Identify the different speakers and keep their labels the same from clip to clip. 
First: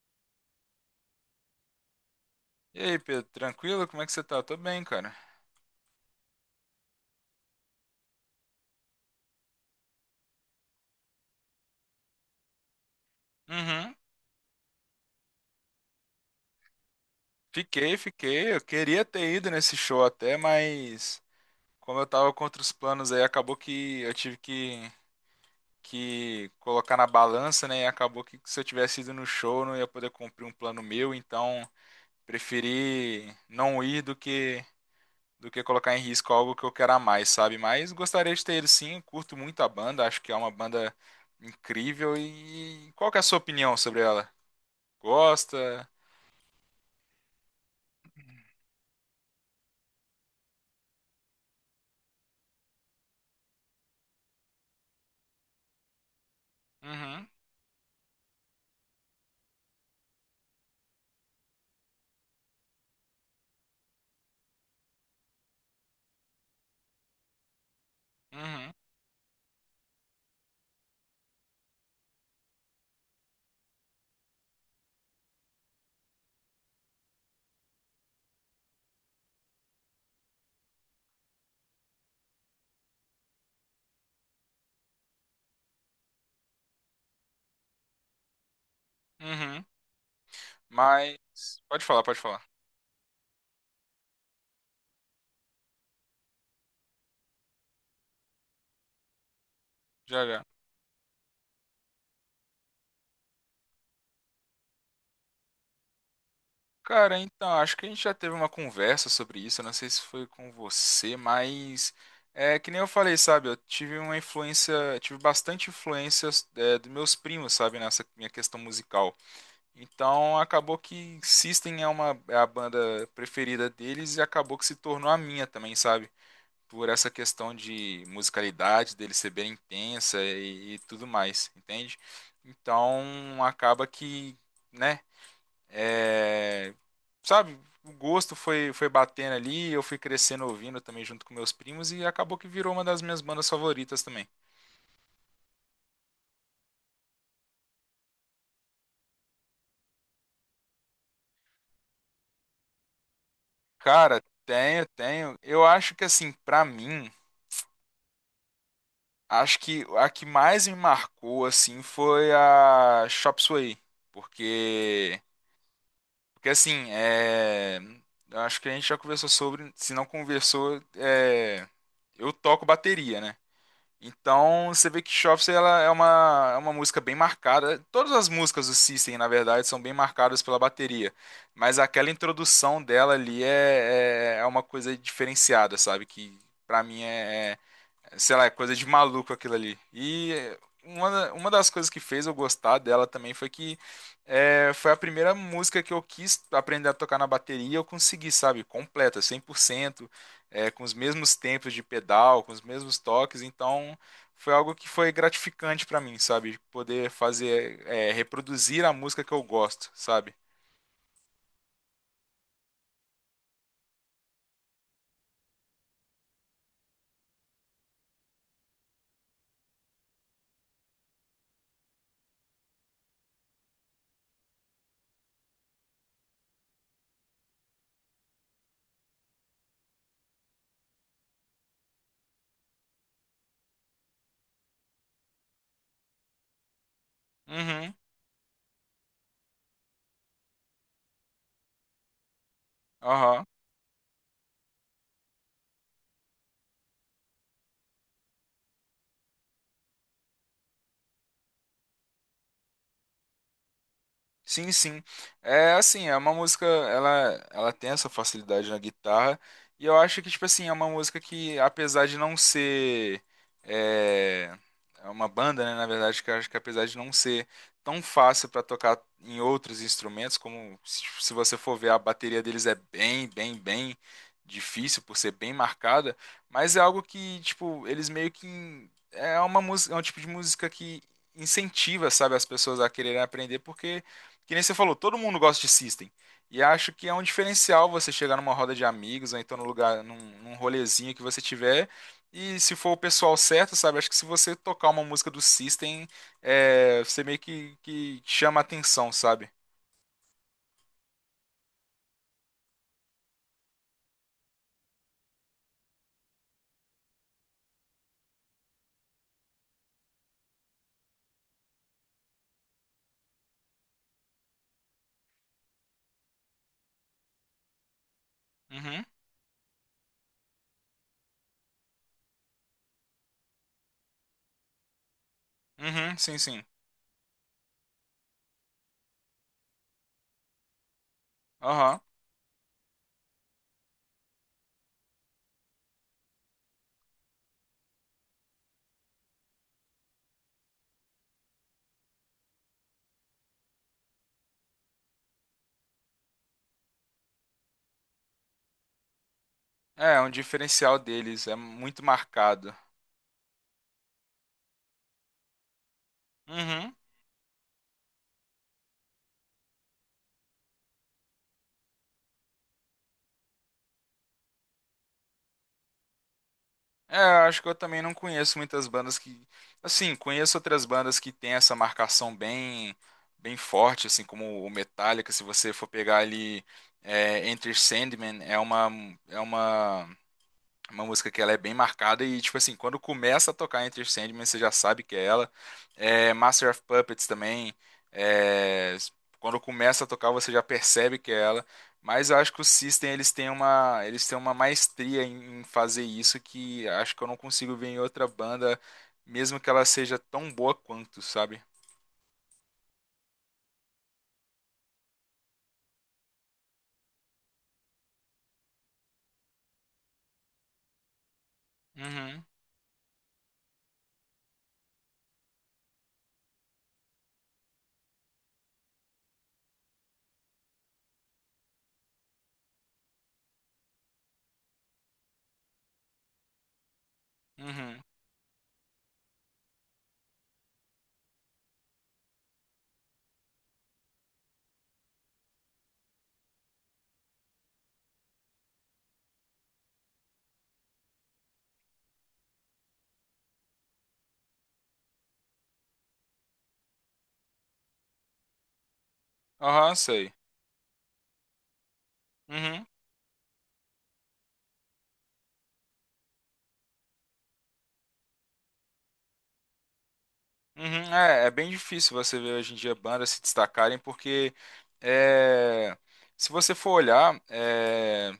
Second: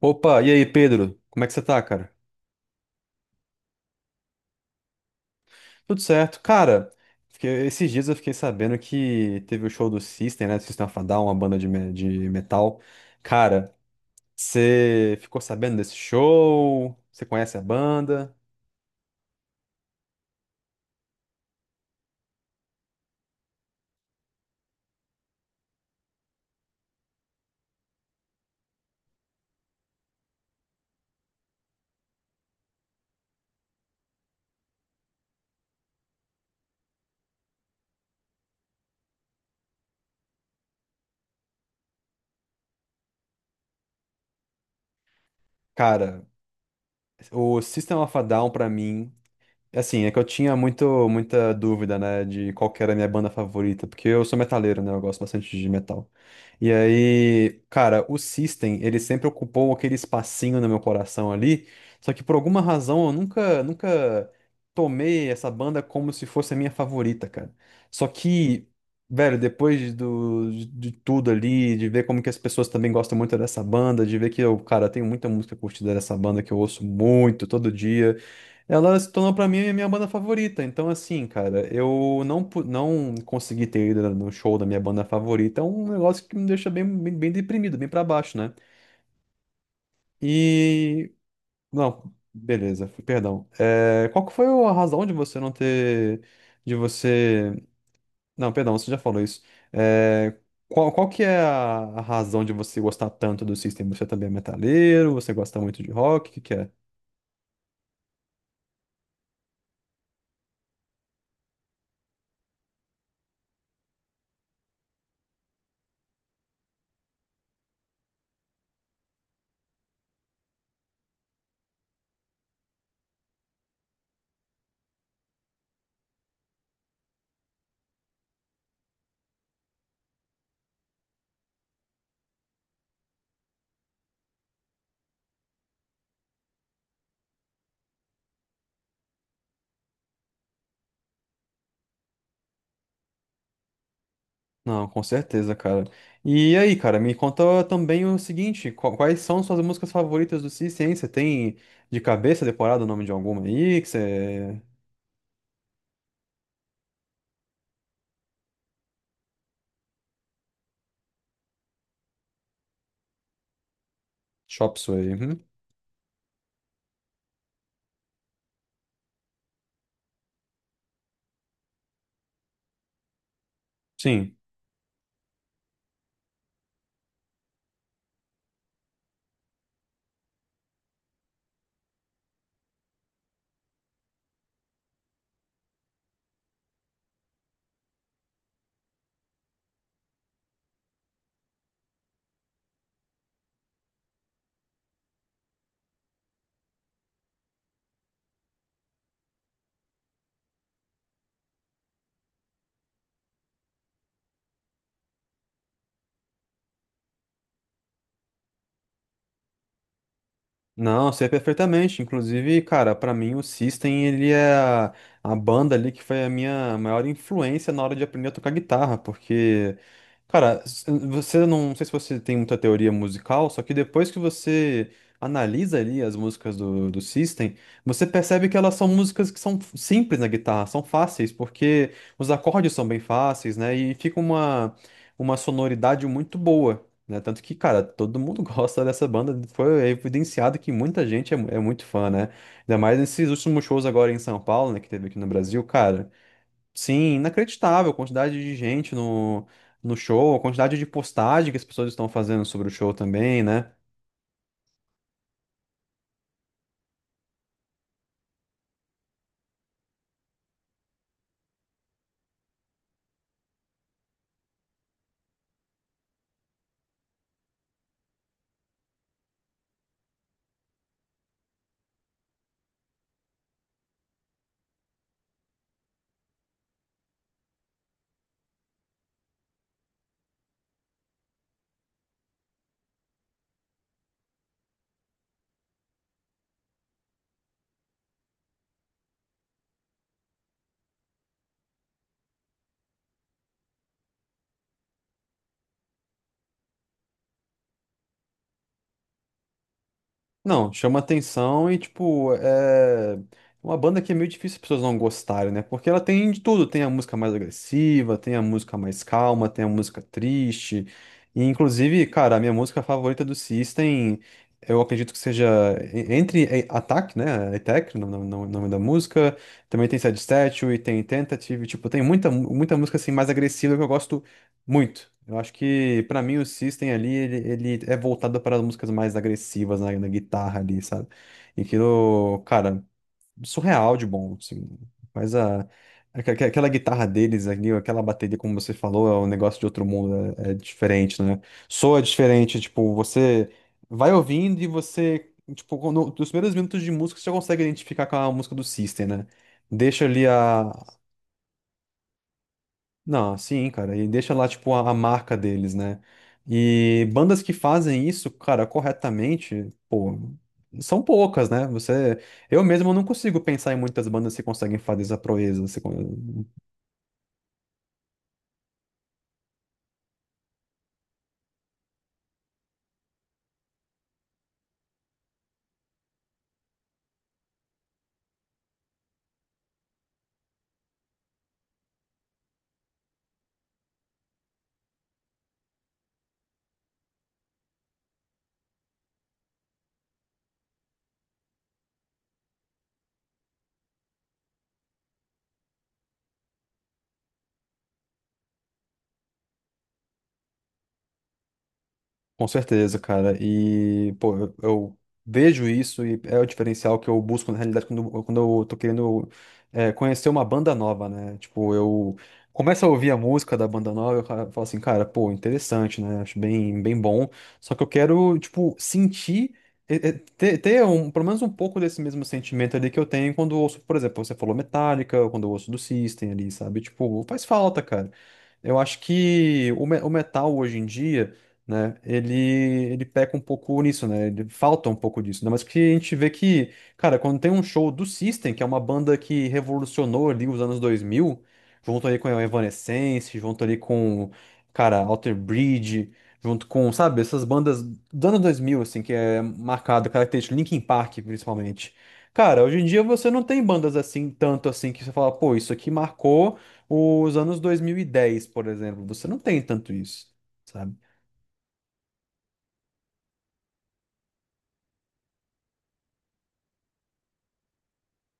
Speaker 1: Opa, e aí, Pedro? Como é que você tá, cara?
Speaker 2: E aí, Pedro, tranquilo? Como é que você tá? Tô bem, cara.
Speaker 1: Tudo certo. Cara, esses dias eu fiquei sabendo que teve o show do System, né? Do System of a Down, uma banda de metal. Cara,
Speaker 2: Uhum.
Speaker 1: você ficou sabendo desse show? Você conhece a
Speaker 2: Fiquei,
Speaker 1: banda?
Speaker 2: fiquei. Eu queria ter ido nesse show até, mas como eu tava contra os planos aí, acabou que eu tive que colocar na balança, né? E acabou que se eu tivesse ido no show, eu não ia poder cumprir um plano meu, então preferi não ir do que colocar em risco algo que eu quero a mais, sabe? Mas gostaria de ter ido sim, eu curto muito a banda, acho que é uma banda incrível. E qual que é a sua opinião sobre ela? Gosta?
Speaker 1: Cara, o System of a Down, pra mim, assim, é que eu tinha muita dúvida, né, de qual que era a minha banda favorita, porque eu sou metaleiro, né, eu gosto bastante de metal. E
Speaker 2: Uhum,
Speaker 1: aí, cara, o System, ele sempre ocupou aquele espacinho no meu coração ali, só que por alguma razão eu nunca tomei essa banda como se fosse a minha favorita, cara. Só que,
Speaker 2: uhum,
Speaker 1: velho, depois de tudo ali, de ver como que as pessoas também gostam muito dessa banda, de ver que eu, cara, tenho muita música curtida dessa banda que eu ouço muito, todo dia. Ela se tornou pra mim a minha banda favorita. Então, assim, cara, eu não, pu- não consegui ter ido no show da minha banda favorita. É um negócio que me deixa bem deprimido, bem pra baixo, né?
Speaker 2: uhum.
Speaker 1: E.
Speaker 2: Mas pode falar,
Speaker 1: Não,
Speaker 2: pode falar.
Speaker 1: beleza, perdão. É, qual que foi a razão de você não ter. De você. Não, perdão, você já falou isso.
Speaker 2: Já,
Speaker 1: É,
Speaker 2: já.
Speaker 1: qual que é a razão de você gostar tanto do System? Você também é metaleiro? Você gosta muito de rock? O que que é?
Speaker 2: Cara, então, acho que a gente já teve uma conversa sobre isso. Eu não sei se foi com você, mas é que nem eu falei, sabe? Eu tive uma influência, tive bastante influência dos meus primos, sabe, nessa minha questão musical. Então, acabou que System é uma é a banda preferida deles e acabou que se tornou a minha também, sabe? Por essa questão de musicalidade dele ser bem intensa e tudo mais, entende? Então acaba né, é, sabe, o gosto foi batendo ali, eu fui crescendo ouvindo também junto com meus primos e acabou que virou uma das minhas bandas favoritas também.
Speaker 1: Não, com certeza, cara. E aí, cara, me conta também o seguinte, quais são suas músicas favoritas do System, hein? Você tem de cabeça decorado o nome de alguma aí que
Speaker 2: Cara,
Speaker 1: você...
Speaker 2: tenho, tenho. Eu acho que assim, pra mim, acho que a que mais me marcou assim foi a Chop Suey,
Speaker 1: Chop Suey.
Speaker 2: porque...
Speaker 1: Uhum.
Speaker 2: Porque assim, eu acho que a gente já conversou sobre, se não conversou, eu toco bateria, né?
Speaker 1: Sim.
Speaker 2: Então você vê que Shops ela é é uma música bem marcada. Todas as músicas do System, na verdade, são bem marcadas pela bateria. Mas aquela introdução dela ali é uma coisa diferenciada, sabe? Que pra mim sei lá, é coisa de maluco aquilo ali. Uma das coisas que fez eu gostar dela também foi que, foi a primeira música que eu quis aprender a tocar na bateria e eu consegui, sabe, completa, 100%, com os mesmos tempos de pedal, com os mesmos toques, então foi algo que foi gratificante pra mim, sabe, poder fazer, reproduzir a música que eu gosto, sabe?
Speaker 1: Não, sei perfeitamente. Inclusive, cara, pra mim o System, ele é a banda ali que foi a minha maior influência na hora de aprender a tocar guitarra, porque, cara, s- você não, não sei se você tem muita teoria musical, só que depois que você analisa ali as músicas do System, você percebe que elas são músicas que são simples na guitarra, são fáceis, porque os acordes são bem fáceis, né? E fica uma sonoridade muito boa, né? Tanto que, cara,
Speaker 2: Uhum,
Speaker 1: todo mundo gosta dessa banda. Foi evidenciado que muita gente é, é muito fã, né? Ainda mais nesses
Speaker 2: aham.
Speaker 1: últimos shows agora em São Paulo, né? Que teve aqui no Brasil, cara. Sim, inacreditável a quantidade de gente no show, a quantidade de postagem que as pessoas estão fazendo sobre o show também, né?
Speaker 2: Sim, sim. É assim, é uma música, ela tem essa facilidade na guitarra, e eu acho que, tipo assim, é uma música que, apesar de não ser é, é uma banda, né, na verdade, que eu acho que apesar de não ser tão fácil para tocar em outros instrumentos, como se você for ver, a bateria deles é bem difícil por ser bem marcada, mas é algo que, tipo, eles meio que é uma música, é um tipo de música que incentiva, sabe, as pessoas a quererem aprender, porque que nem você falou, todo mundo gosta de System. E acho que é um diferencial você chegar numa roda de amigos, ou então num num rolezinho que você tiver. E se for o pessoal certo, sabe? Acho que se você tocar uma música do System, você meio que chama a atenção, sabe?
Speaker 1: Não, chama atenção e, tipo, é uma banda que é meio difícil as pessoas não gostarem, né? Porque ela tem de tudo. Tem a música mais agressiva, tem a música mais calma, tem a música triste. E, inclusive, cara, a minha música favorita do System, eu acredito que seja Attack, né? Attack, no nome da
Speaker 2: Uhum,
Speaker 1: música. Também tem Sad Statue, tem Tentative. Tipo, tem muita música, assim, mais agressiva que eu gosto muito. Eu acho que,
Speaker 2: uhum,
Speaker 1: pra mim,
Speaker 2: sim,
Speaker 1: o
Speaker 2: sim.
Speaker 1: System ali, ele é voltado para as músicas mais agressivas na, na guitarra ali, sabe? E
Speaker 2: Aham.
Speaker 1: aquilo, cara, surreal de bom, assim. Mas aquela guitarra deles ali, aquela bateria, como você falou, é um negócio de outro mundo, é diferente, né? Soa diferente, tipo, você vai ouvindo e você, tipo, quando, nos primeiros minutos de música, você já consegue identificar com a música do System, né? Deixa
Speaker 2: É, é
Speaker 1: ali
Speaker 2: um
Speaker 1: a.
Speaker 2: diferencial deles, é muito marcado.
Speaker 1: Não, sim, cara, e deixa lá, tipo, a marca deles, né?
Speaker 2: Uhum.
Speaker 1: E bandas que fazem isso, cara, corretamente, são poucas, né? Você, eu mesmo não consigo pensar em muitas bandas que conseguem fazer essa proeza. Você,
Speaker 2: É, eu acho que eu também não conheço muitas bandas que, assim, conheço outras bandas que tem essa marcação bem forte, assim, como o Metallica, se você for pegar ali, é, Enter Sandman, é uma uma música que ela é bem marcada e, tipo assim, quando começa a tocar Enter Sandman, você já sabe que é ela. É, Master of Puppets também, é, quando começa a tocar, você já percebe que é ela. Mas eu acho que o System, eles eles têm uma maestria em fazer isso que acho que eu não consigo ver em outra banda, mesmo que ela seja tão boa quanto, sabe?
Speaker 1: com certeza, cara. E, pô, eu vejo isso e é o diferencial que eu busco na realidade quando eu tô querendo é, conhecer uma banda nova, né? Tipo, eu
Speaker 2: Uhum,
Speaker 1: começo a ouvir a música da banda nova, eu falo assim, cara, pô, interessante, né? Acho bem, bem bom. Só que eu quero, tipo, sentir, ter um, pelo menos um pouco desse mesmo sentimento ali que eu tenho quando eu ouço, por exemplo, você falou Metallica, ou quando eu ouço do System ali, sabe? Tipo, faz falta,
Speaker 2: uhum.
Speaker 1: cara. Eu acho que o metal hoje em dia, né? Ele peca um pouco nisso, né? Ele falta um pouco disso, né? Mas que a gente vê que, cara, quando tem um show do System, que é uma banda que revolucionou ali os anos 2000, junto ali com a Evanescence, junto ali com, cara, Alter Bridge, junto com, sabe, essas bandas do ano 2000 assim, que é
Speaker 2: Aham,
Speaker 1: marcado,
Speaker 2: sei.
Speaker 1: característico, Linkin Park, principalmente. Cara, hoje em
Speaker 2: Uhum.
Speaker 1: dia você não tem bandas assim, tanto assim, que você fala, pô, isso aqui marcou os anos 2010, por exemplo. Você não tem tanto isso, sabe?
Speaker 2: Uhum, é, é bem difícil você ver hoje em dia bandas se destacarem, porque é, se você for olhar,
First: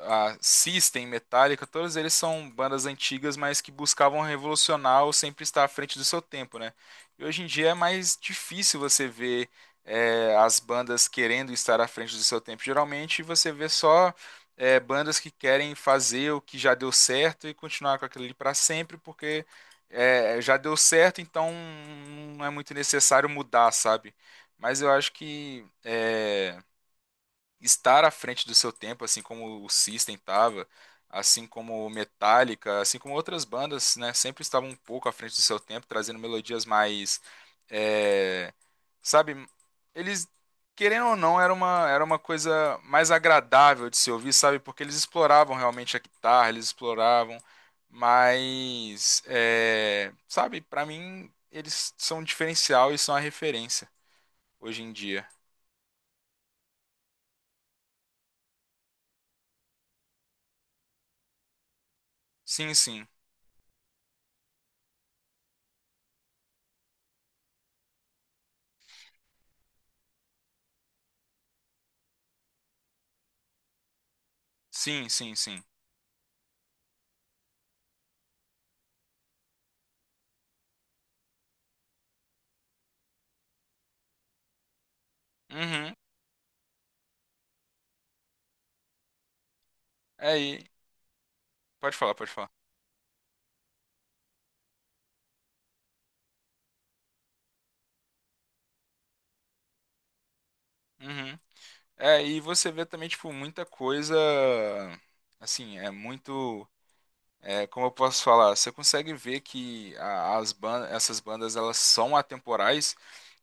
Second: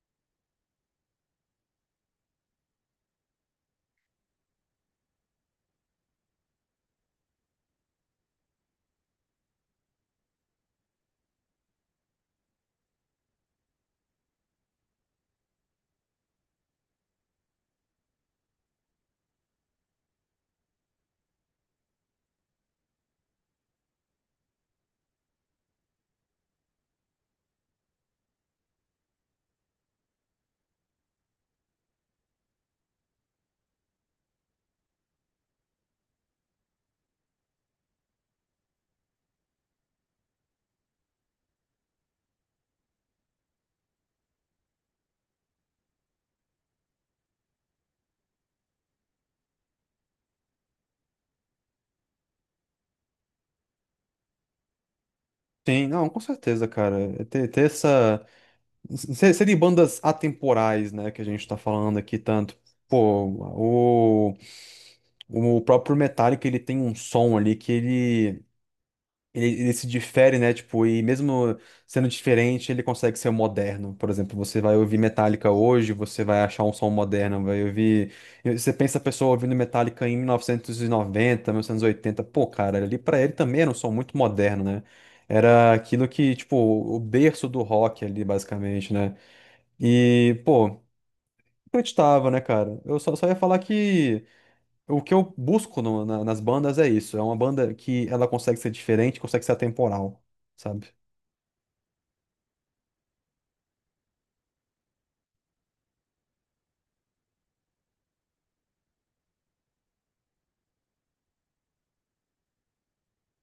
Speaker 2: a System, Metallica, todos eles são bandas antigas, mas que buscavam revolucionar ou sempre estar à frente do seu tempo, né? E hoje em dia é mais difícil você ver as bandas querendo estar à frente do seu tempo. Geralmente você vê só bandas que querem fazer o que já deu certo e continuar com aquilo ali para sempre, porque já deu certo, então não é muito necessário mudar, sabe? Mas eu acho que estar à frente do seu tempo, assim como o System estava, assim como o Metallica, assim como outras bandas, né, sempre estavam um pouco à frente do seu tempo, trazendo melodias mais, é, sabe, eles querendo ou não era uma coisa mais agradável de se ouvir, sabe, porque eles exploravam realmente a guitarra, eles exploravam, mas, sabe, para mim eles são um diferencial e são a referência hoje em dia.
Speaker 1: Sim, não, com certeza, cara. É ter, ter essa. Serem bandas atemporais, né, que a gente tá falando aqui tanto.
Speaker 2: Sim, sim.
Speaker 1: Pô, o, o próprio Metallica, ele tem um som ali que ele. Ele se difere, né? Tipo, e mesmo sendo diferente, ele consegue ser moderno. Por exemplo, você vai ouvir
Speaker 2: Sim, sim,
Speaker 1: Metallica
Speaker 2: sim.
Speaker 1: hoje, você vai achar um som moderno, vai ouvir. Você pensa a pessoa ouvindo Metallica em 1990, 1980. Pô, cara, ali pra ele também era um som muito moderno, né? Era
Speaker 2: Uhum.
Speaker 1: aquilo que, tipo, o berço do rock ali, basicamente, né? E,
Speaker 2: Aí,
Speaker 1: pô,
Speaker 2: pode falar,
Speaker 1: acreditava,
Speaker 2: pode
Speaker 1: né,
Speaker 2: falar.
Speaker 1: cara? Eu só ia falar que. O que eu busco nas bandas é isso. É uma banda que ela consegue ser diferente, consegue ser atemporal, sabe?
Speaker 2: Uhum. É, e você vê também, tipo, muita coisa. Assim, é muito. É, como eu posso falar? Você consegue ver que as bandas, essas bandas, elas são atemporais.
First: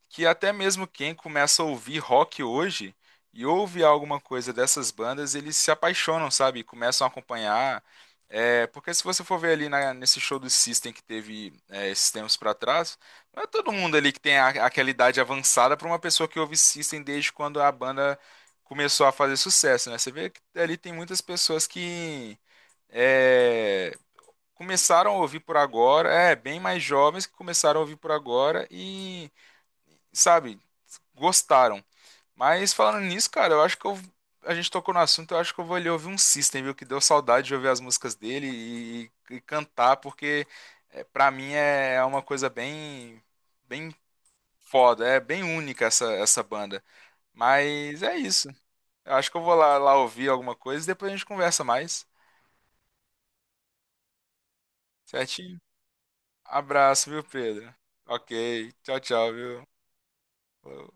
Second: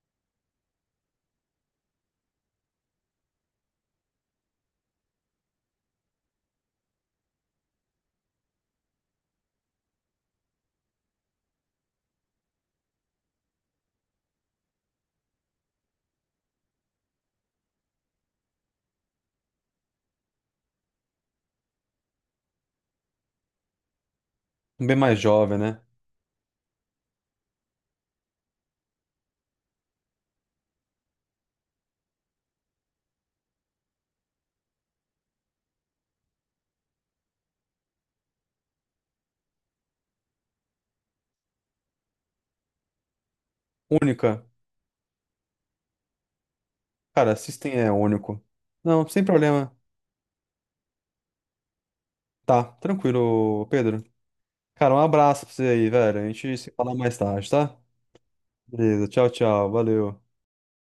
Speaker 2: Que até mesmo quem começa a ouvir rock hoje e ouve alguma coisa dessas bandas, eles se apaixonam, sabe? Começam a acompanhar. É, porque se você for ver ali nesse show do System que teve esses tempos pra trás, não é todo mundo ali que tem aquela idade avançada pra uma pessoa que ouve System desde quando a banda começou a fazer sucesso, né? Você vê que ali tem muitas pessoas que é,
Speaker 1: Bem
Speaker 2: começaram
Speaker 1: mais
Speaker 2: a ouvir
Speaker 1: jovem,
Speaker 2: por
Speaker 1: né?
Speaker 2: agora, é, bem mais jovens que começaram a ouvir por agora sabe, gostaram. Mas falando nisso, cara, eu acho que a gente tocou no assunto, eu acho que eu vou ali ouvir um System, viu? Que deu saudade de ouvir as músicas dele e cantar, porque para mim é uma coisa bem, bem
Speaker 1: Única.
Speaker 2: foda, é bem única essa banda.
Speaker 1: Cara, System é
Speaker 2: Mas é
Speaker 1: único.
Speaker 2: isso.
Speaker 1: Não,
Speaker 2: Eu
Speaker 1: sem
Speaker 2: acho que eu vou
Speaker 1: problema.
Speaker 2: lá ouvir alguma coisa e depois a gente conversa mais.
Speaker 1: Tá, tranquilo, Pedro. Cara, um abraço pra
Speaker 2: Certinho?
Speaker 1: você aí, velho. A gente se fala
Speaker 2: Abraço,
Speaker 1: mais
Speaker 2: viu,
Speaker 1: tarde,
Speaker 2: Pedro?
Speaker 1: tá?
Speaker 2: Ok. Tchau,
Speaker 1: Beleza, tchau,
Speaker 2: tchau, viu?
Speaker 1: tchau. Valeu.
Speaker 2: Falou.